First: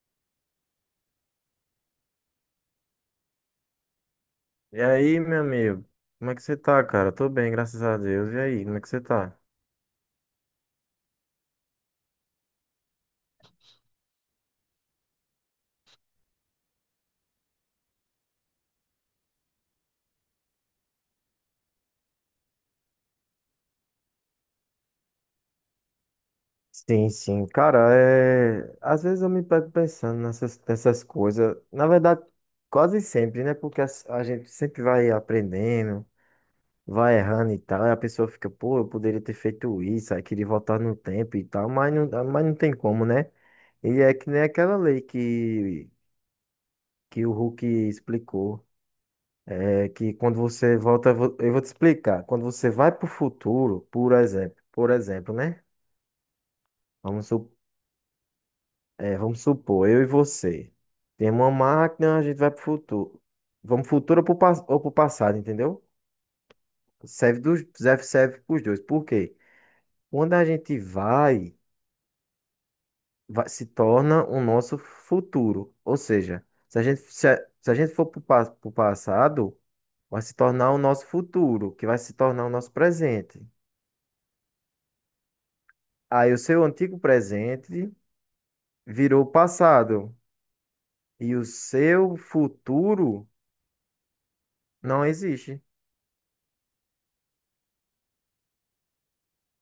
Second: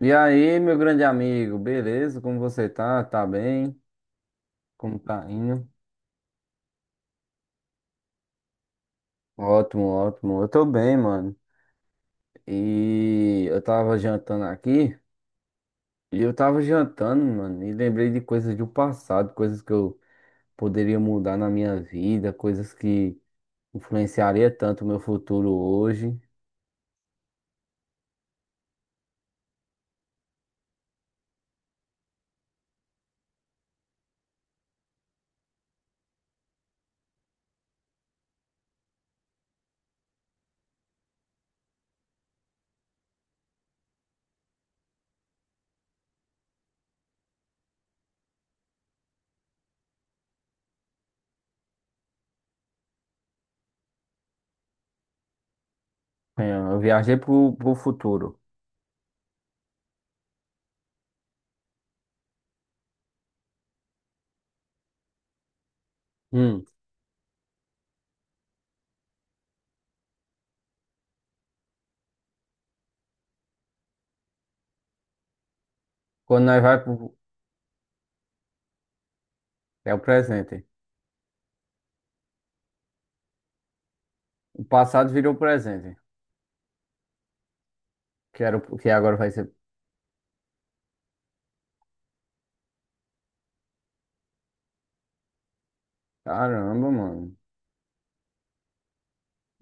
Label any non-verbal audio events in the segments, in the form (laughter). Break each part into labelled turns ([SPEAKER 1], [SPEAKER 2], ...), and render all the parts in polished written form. [SPEAKER 1] E aí, meu grande amigo, beleza? Como você tá? Tá bem?
[SPEAKER 2] E
[SPEAKER 1] Como
[SPEAKER 2] aí,
[SPEAKER 1] tá
[SPEAKER 2] meu
[SPEAKER 1] indo?
[SPEAKER 2] amigo? Como é que você tá, cara? Tô bem, graças a Deus. E aí, como é que você tá?
[SPEAKER 1] Ótimo, ótimo. Eu tô bem, mano. E eu tava jantando aqui, e eu tava jantando, mano, e lembrei de coisas do passado, coisas que eu poderia mudar na minha vida, coisas que influenciaria tanto o meu futuro hoje.
[SPEAKER 2] Sim, sim, cara, às vezes eu me pego pensando nessas coisas, na verdade, quase sempre, né? Porque a gente sempre vai aprendendo, vai errando e tal, e a pessoa fica, pô, eu poderia ter feito isso, aí queria voltar no tempo e tal, mas não tem como, né? E é que nem aquela lei que o Hulk explicou. É que quando você volta, eu vou te explicar. Quando você vai para o futuro, por exemplo, né?
[SPEAKER 1] É, eu viajei
[SPEAKER 2] Vamos, su-
[SPEAKER 1] pro futuro.
[SPEAKER 2] Vamos supor, eu e você. Temos uma máquina, a gente vai para o futuro. Vamos futuro ou para o passado, entendeu?
[SPEAKER 1] Hum.
[SPEAKER 2] Serve para os dois. Por quê? Quando a gente se torna o nosso futuro. Ou
[SPEAKER 1] Quando
[SPEAKER 2] seja,
[SPEAKER 1] nós vai pro...
[SPEAKER 2] se a gente for para o passado,
[SPEAKER 1] É o
[SPEAKER 2] vai se
[SPEAKER 1] presente.
[SPEAKER 2] tornar o nosso futuro, que vai se tornar o nosso presente.
[SPEAKER 1] O passado virou presente.
[SPEAKER 2] Aí o seu antigo presente
[SPEAKER 1] Que era, o- que agora
[SPEAKER 2] virou
[SPEAKER 1] vai ser...
[SPEAKER 2] passado e o seu futuro não existe.
[SPEAKER 1] Caramba, mano.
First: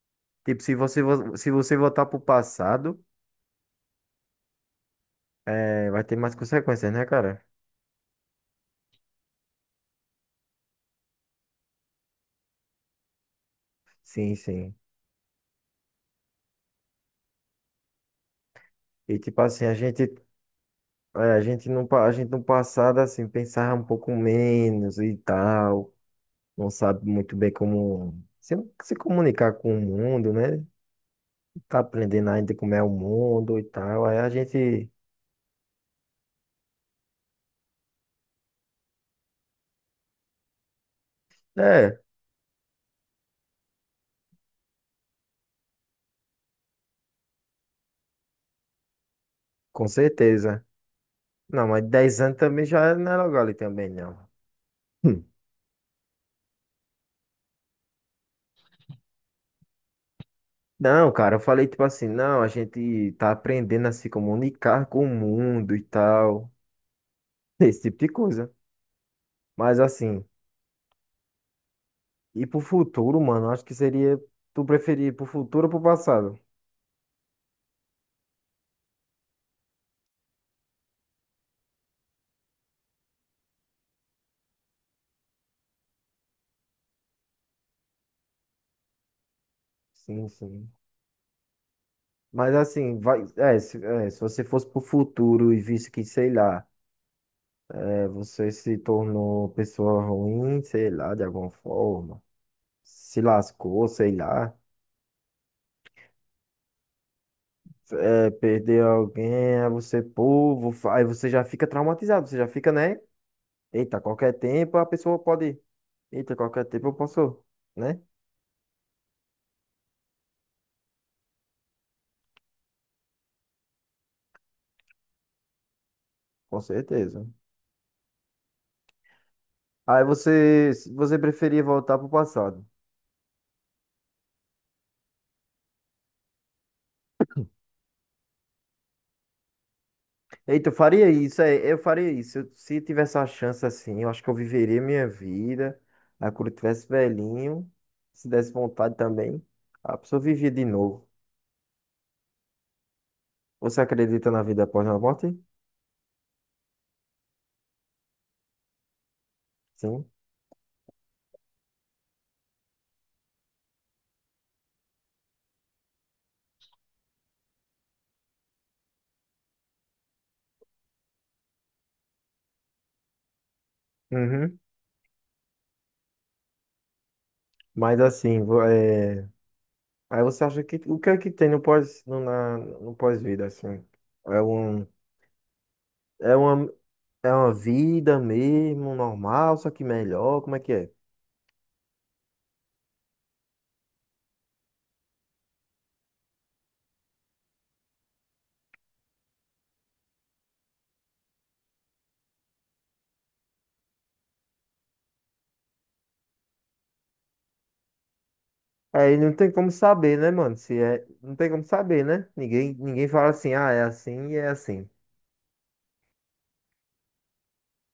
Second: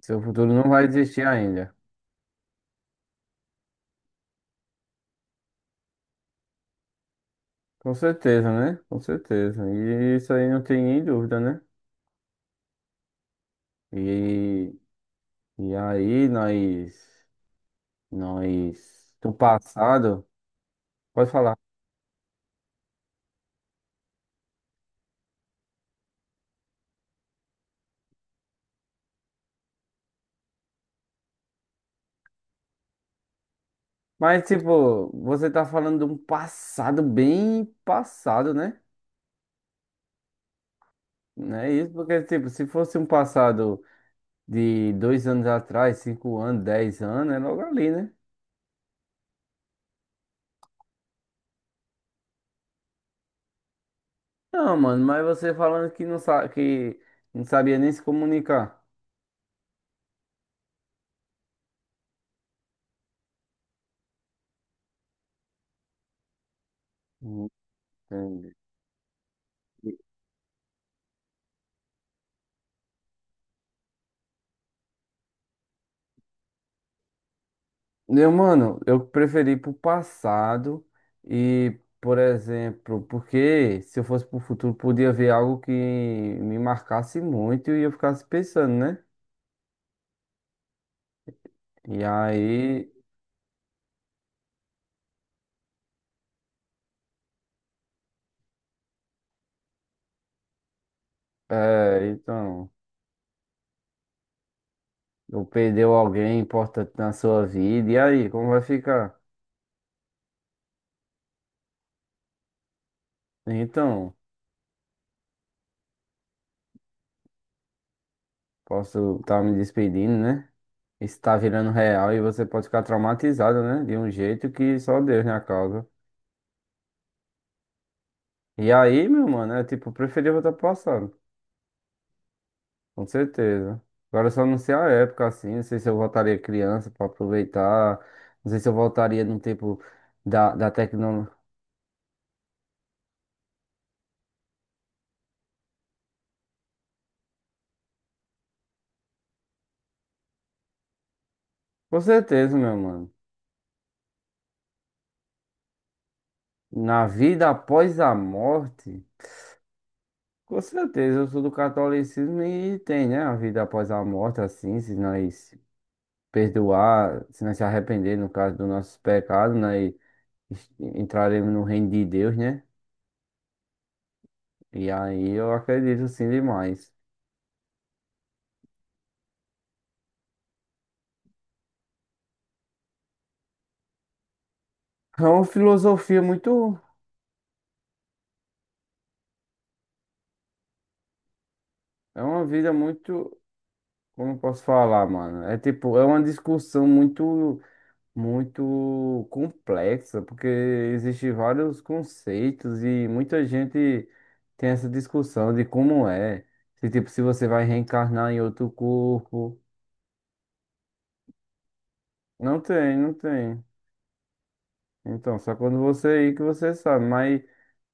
[SPEAKER 1] Seu futuro
[SPEAKER 2] Tipo,
[SPEAKER 1] não vai existir
[SPEAKER 2] se
[SPEAKER 1] ainda.
[SPEAKER 2] você voltar pro passado, é, vai ter mais consequências, né, cara?
[SPEAKER 1] Com certeza, né? Com certeza. E isso aí não tem nem dúvida, né?
[SPEAKER 2] Sim,
[SPEAKER 1] E,
[SPEAKER 2] sim.
[SPEAKER 1] e aí nós,
[SPEAKER 2] E
[SPEAKER 1] do
[SPEAKER 2] tipo assim, a gente,
[SPEAKER 1] passado,
[SPEAKER 2] é,
[SPEAKER 1] pode
[SPEAKER 2] a
[SPEAKER 1] falar.
[SPEAKER 2] gente no, pa- a gente no passado, assim, pensava um pouco menos e tal. Não sabe muito bem como se comunicar com o mundo, né? Tá aprendendo ainda como é o mundo e tal. Aí a
[SPEAKER 1] Mas,
[SPEAKER 2] gente,
[SPEAKER 1] tipo, você tá falando de um passado bem passado, né? Não é isso,
[SPEAKER 2] é,
[SPEAKER 1] porque, tipo, se fosse um passado de 2 anos atrás, 5 anos, 10 anos, é logo ali, né?
[SPEAKER 2] com certeza. Não, mas 10 anos também já não é logo ali também, não.
[SPEAKER 1] Não, mano, mas
[SPEAKER 2] Hum.
[SPEAKER 1] você falando que não sabe, que não sabia nem se comunicar.
[SPEAKER 2] Não, cara, eu falei tipo assim, não, a gente tá aprendendo a se comunicar com o mundo e tal,
[SPEAKER 1] Hum,
[SPEAKER 2] (laughs) esse tipo de coisa.
[SPEAKER 1] Entendi.
[SPEAKER 2] Mas assim, e pro futuro, mano, acho que seria tu preferir ir pro futuro ou pro passado?
[SPEAKER 1] Eu, mano, eu preferi pro passado e, por exemplo, porque se eu fosse pro futuro, podia ver algo que me marcasse muito e eu ficasse pensando, né?
[SPEAKER 2] Sim, sim.
[SPEAKER 1] E
[SPEAKER 2] Mas
[SPEAKER 1] aí,
[SPEAKER 2] assim, vai, é, se você fosse pro futuro e visse que, sei lá, é, você se tornou pessoa ruim, sei lá, de alguma
[SPEAKER 1] é,
[SPEAKER 2] forma,
[SPEAKER 1] então,
[SPEAKER 2] se lascou, sei lá.
[SPEAKER 1] eu perdeu alguém importante na sua vida, e aí,
[SPEAKER 2] Vai
[SPEAKER 1] como vai
[SPEAKER 2] perder
[SPEAKER 1] ficar?
[SPEAKER 2] alguém, aí você, pô, aí você já fica traumatizado, você já fica, né? Eita,
[SPEAKER 1] Então,
[SPEAKER 2] qualquer tempo a pessoa pode. Eita, qualquer tempo eu posso, né?
[SPEAKER 1] posso estar me despedindo, né? Isso tá virando real e você pode ficar traumatizado, né? De um jeito que só Deus na causa.
[SPEAKER 2] Com certeza.
[SPEAKER 1] E aí, meu mano, é tipo, eu
[SPEAKER 2] Aí
[SPEAKER 1] preferia voltar pro passado.
[SPEAKER 2] você preferia voltar pro passado.
[SPEAKER 1] Com certeza. Agora eu só não sei a época assim, não sei se eu voltaria criança para aproveitar, não sei se eu voltaria no tempo
[SPEAKER 2] Eita,
[SPEAKER 1] da
[SPEAKER 2] eu faria
[SPEAKER 1] tecnologia.
[SPEAKER 2] isso, é, eu faria isso. Eu- Se tivesse a chance assim, eu acho que eu viveria minha vida. Aí quando eu tivesse velhinho, se desse vontade também, a pessoa vivia de novo.
[SPEAKER 1] Com certeza, meu mano.
[SPEAKER 2] Você acredita na vida após a morte?
[SPEAKER 1] Na vida após a morte,
[SPEAKER 2] Sim.
[SPEAKER 1] com certeza, eu sou do catolicismo e tem, né, a vida após a morte, assim, se nós perdoar, se nós se arrepender, no caso dos nossos pecados, nós es- entraremos no reino de Deus, né?
[SPEAKER 2] Uhum.
[SPEAKER 1] E aí eu acredito sim demais.
[SPEAKER 2] Mas assim, vo- é. Aí você acha que o que é que tem no pós-vida assim? É um
[SPEAKER 1] É uma filosofia
[SPEAKER 2] é uma
[SPEAKER 1] muito.
[SPEAKER 2] é uma vida mesmo normal, só que melhor, como é que é?
[SPEAKER 1] É uma vida muito, como eu posso falar, mano? É tipo, é uma discussão muito, muito complexa, porque existem vários conceitos e muita gente tem essa discussão de como é. Se tipo, se você vai reencarnar em outro
[SPEAKER 2] Aí não tem
[SPEAKER 1] corpo.
[SPEAKER 2] como saber, né, mano? Se é, não tem como saber, né?
[SPEAKER 1] Não
[SPEAKER 2] Ninguém
[SPEAKER 1] tem,
[SPEAKER 2] ninguém
[SPEAKER 1] não
[SPEAKER 2] fala assim,
[SPEAKER 1] tem.
[SPEAKER 2] ah, é assim e é assim.
[SPEAKER 1] Então, só quando você ir que você sabe, mas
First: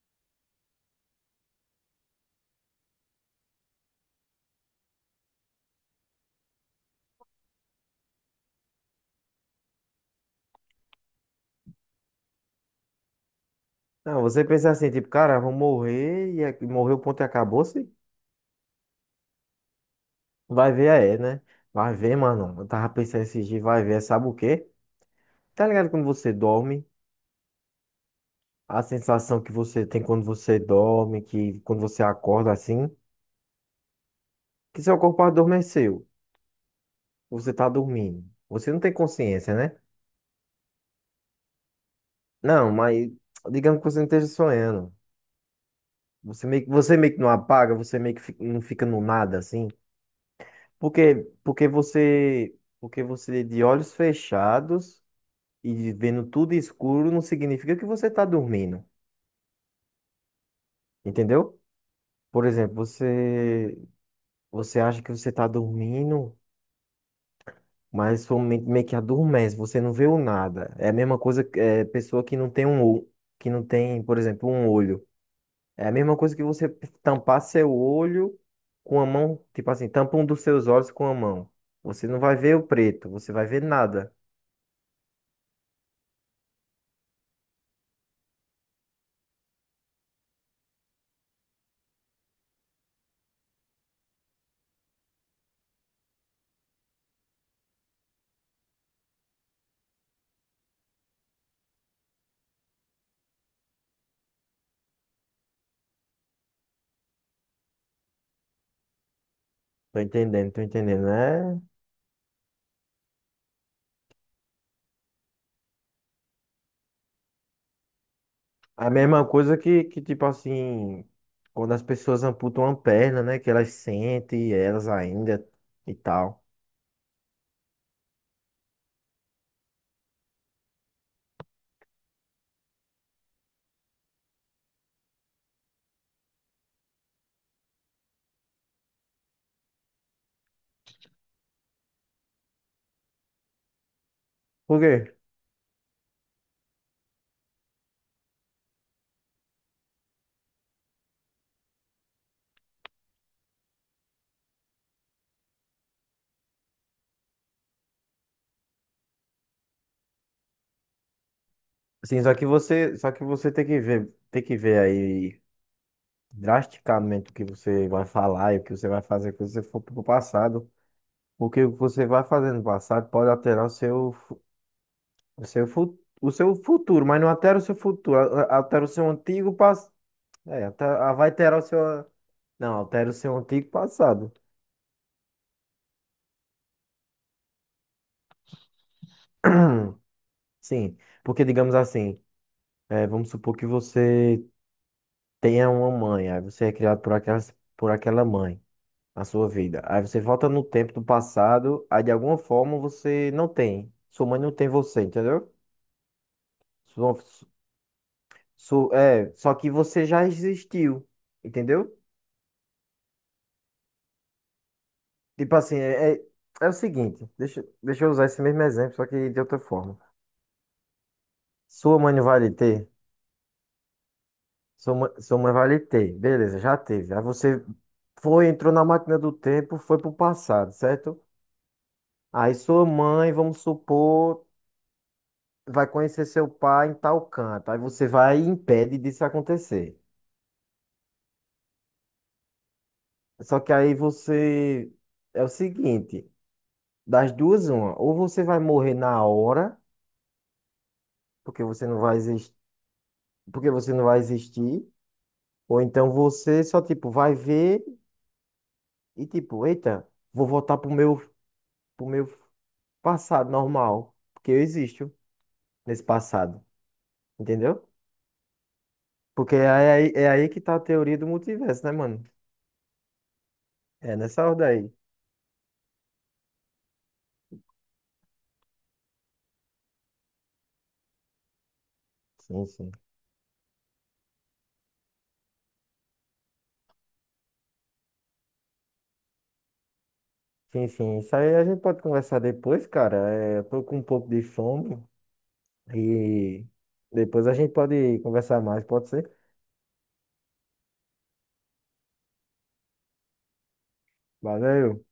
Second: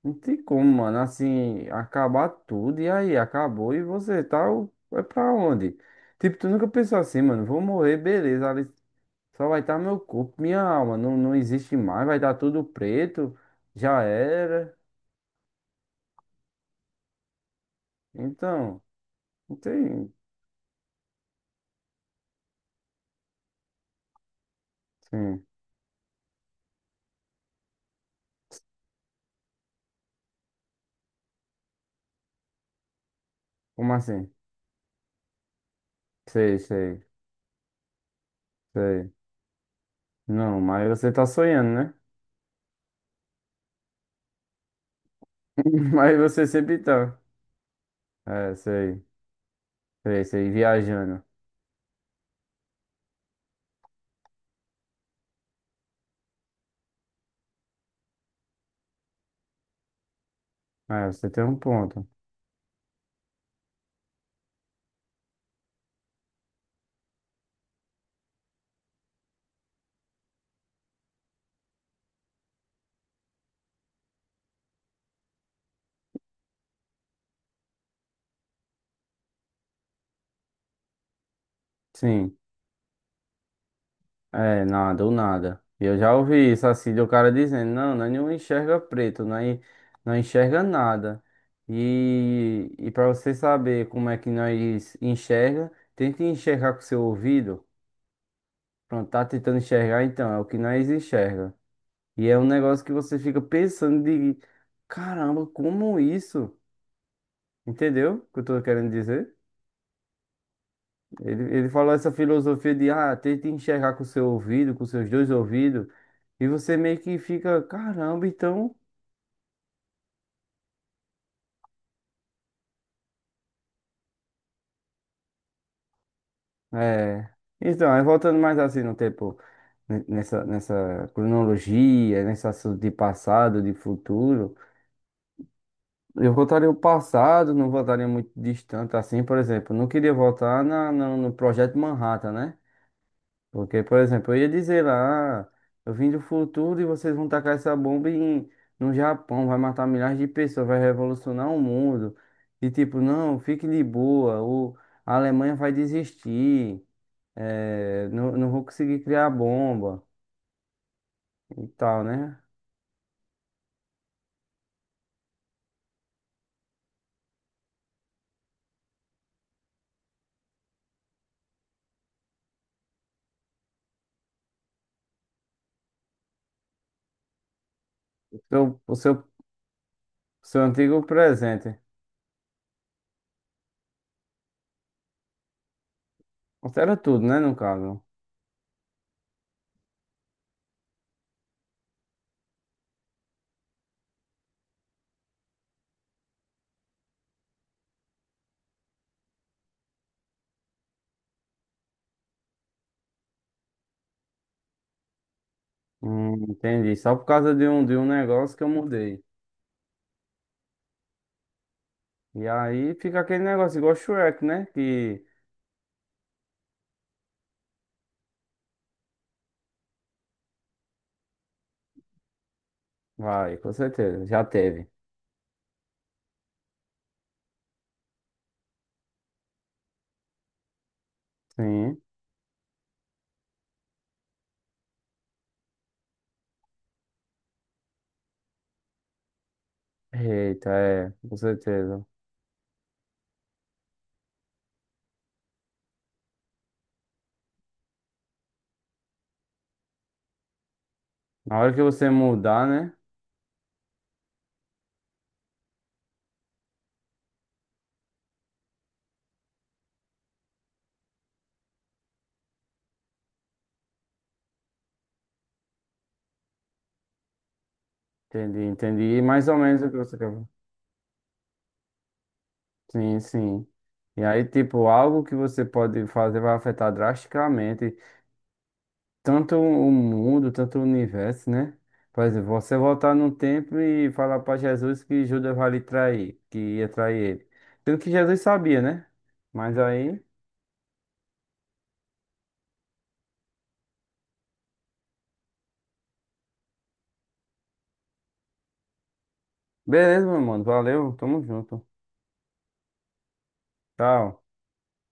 [SPEAKER 1] não tem como, mano, assim, acabar tudo e aí acabou e você tá, o- vai pra onde? Tipo, tu nunca pensou assim, mano, vou morrer, beleza. Só vai estar meu corpo, minha alma. Não, não existe mais, vai dar tudo preto. Já
[SPEAKER 2] Não, você pensa
[SPEAKER 1] era.
[SPEAKER 2] assim, tipo, cara, eu vou morrer e é- morreu, ponto e acabou-se.
[SPEAKER 1] Então, não tem.
[SPEAKER 2] Vai ver, é, né? Vai ver, mano. Eu tava pensando esses dias, vai ver, sabe o quê?
[SPEAKER 1] Sim.
[SPEAKER 2] Tá ligado quando você dorme? A sensação que você tem quando você dorme, que quando você acorda assim,
[SPEAKER 1] Como assim?
[SPEAKER 2] que seu corpo adormeceu,
[SPEAKER 1] Sei, sei,
[SPEAKER 2] você tá dormindo. Você não tem
[SPEAKER 1] sei.
[SPEAKER 2] consciência, né?
[SPEAKER 1] Não, mas você tá sonhando, né?
[SPEAKER 2] Não, mas digamos que você não esteja sonhando.
[SPEAKER 1] (laughs) Mas você
[SPEAKER 2] Você
[SPEAKER 1] sempre
[SPEAKER 2] você meio
[SPEAKER 1] tá.
[SPEAKER 2] que não apaga, você meio que
[SPEAKER 1] É,
[SPEAKER 2] não fica no
[SPEAKER 1] sei,
[SPEAKER 2] nada assim.
[SPEAKER 1] sei, sei,
[SPEAKER 2] Porque,
[SPEAKER 1] viajando.
[SPEAKER 2] porque você de olhos fechados e vendo tudo escuro não significa que você tá dormindo,
[SPEAKER 1] É, você tem um
[SPEAKER 2] entendeu?
[SPEAKER 1] ponto.
[SPEAKER 2] Por exemplo, você acha que você tá dormindo. Mas sua mente meio que adormece, você não vê o nada. É a mesma coisa pessoa que não tem um olho, que não tem, por exemplo, um olho. É a mesma coisa que você tampar seu olho com a mão, tipo assim, tampa um dos seus olhos com a mão. Você não vai
[SPEAKER 1] Sim.
[SPEAKER 2] ver o preto, você vai ver nada.
[SPEAKER 1] É, nada, ou nada. Eu já ouvi isso assim, do cara dizendo, não, nós não enxerga preto, nós não enxerga nada. E para você saber como é que nós enxerga, tente enxergar com seu ouvido. Pronto, tá tentando enxergar, então, é o que nós enxerga. E é um negócio que você fica pensando de, caramba, como isso? Entendeu o que eu tô querendo dizer?
[SPEAKER 2] Tô entendendo, tô entendendo.
[SPEAKER 1] Ele,
[SPEAKER 2] É
[SPEAKER 1] ele falou essa filosofia de, ah, tenta enxergar com o seu ouvido, com os seus dois ouvidos, e você meio que fica, caramba, então,
[SPEAKER 2] a mesma coisa que tipo assim, quando as pessoas amputam uma perna, né, que elas sentem elas ainda e tal.
[SPEAKER 1] é... Então, aí voltando mais assim no tempo, n- nessa cronologia, nesse assunto de passado, de futuro, eu voltaria o passado, não voltaria muito distante assim, por exemplo, não queria voltar na, na- no Projeto Manhattan, né? Porque, por exemplo, eu ia
[SPEAKER 2] Por
[SPEAKER 1] dizer
[SPEAKER 2] quê?
[SPEAKER 1] lá, "Ah, eu vim do futuro e vocês vão tacar essa bomba em, no Japão, vai matar milhares de pessoas, vai revolucionar o mundo. E tipo, não, fique de boa, o, a Alemanha vai desistir, não, não vou conseguir criar bomba e tal,
[SPEAKER 2] Sim,
[SPEAKER 1] né?
[SPEAKER 2] só que você tem que tem que ver aí drasticamente o que você vai falar e o que você vai fazer quando você for pro passado. O que você vai fazer no passado pode alterar o seu futuro, mas não altera o seu futuro,
[SPEAKER 1] O seu,
[SPEAKER 2] altera o
[SPEAKER 1] o
[SPEAKER 2] seu
[SPEAKER 1] seu,
[SPEAKER 2] antigo passado.
[SPEAKER 1] seu
[SPEAKER 2] É,
[SPEAKER 1] antigo
[SPEAKER 2] altera- vai alterar o
[SPEAKER 1] presente.
[SPEAKER 2] seu. Não, altera o seu antigo passado.
[SPEAKER 1] Altera tudo, né, no caso.
[SPEAKER 2] (clears throat) Sim, porque digamos assim, é, vamos supor que você tenha uma mãe, aí você é criado por aquela mãe. Na sua vida. Aí você volta no tempo do passado, aí de alguma forma você não tem. Sua mãe não tem você, entendeu?
[SPEAKER 1] Entendi. Só
[SPEAKER 2] Sua,
[SPEAKER 1] por causa de um negócio que eu mudei.
[SPEAKER 2] só que você já existiu, entendeu?
[SPEAKER 1] E aí fica aquele negócio igual Shrek, né? Que
[SPEAKER 2] Tipo assim, é o seguinte, deixa eu usar esse mesmo exemplo, só que de outra forma. Sua mãe não vai lhe ter,
[SPEAKER 1] vai, com certeza. Já teve.
[SPEAKER 2] sua mãe vai lhe ter, beleza, já teve. Aí você foi, entrou na máquina do tempo, foi pro passado, certo?
[SPEAKER 1] Sim.
[SPEAKER 2] Aí sua mãe, vamos supor. Vai conhecer seu pai em tal canto. Aí você vai e impede disso acontecer.
[SPEAKER 1] Eita, é, com certeza.
[SPEAKER 2] Só que aí você. É o seguinte, das duas, uma. Ou você vai morrer na hora,
[SPEAKER 1] Na
[SPEAKER 2] porque
[SPEAKER 1] hora que
[SPEAKER 2] você não
[SPEAKER 1] você
[SPEAKER 2] vai existir,
[SPEAKER 1] mudar, né?
[SPEAKER 2] porque você não vai existir, ou então você só, tipo, vai ver e tipo, eita, vou voltar pro meu passado normal. Porque eu existo nesse passado. Entendeu?
[SPEAKER 1] Entendi, entendi. Mais
[SPEAKER 2] Porque
[SPEAKER 1] ou menos o que você
[SPEAKER 2] é
[SPEAKER 1] quer.
[SPEAKER 2] aí que tá a teoria do multiverso, né, mano?
[SPEAKER 1] Sim, sim.
[SPEAKER 2] É
[SPEAKER 1] E aí,
[SPEAKER 2] nessa ordem
[SPEAKER 1] tipo,
[SPEAKER 2] aí.
[SPEAKER 1] algo que você pode fazer vai afetar drasticamente tanto o mundo, tanto o universo, né? Por exemplo,
[SPEAKER 2] Sim,
[SPEAKER 1] você
[SPEAKER 2] sim.
[SPEAKER 1] voltar no tempo e falar para Jesus que Judas vai lhe trair, que ia trair ele. Sendo que Jesus sabia, né? Mas aí,
[SPEAKER 2] Sim, sim. Isso aí a gente pode conversar depois, cara. É, eu tô com um pouco de fome e depois a gente pode conversar mais, pode ser?
[SPEAKER 1] beleza, meu mano. Valeu, tamo junto. Tchau.
[SPEAKER 2] Valeu.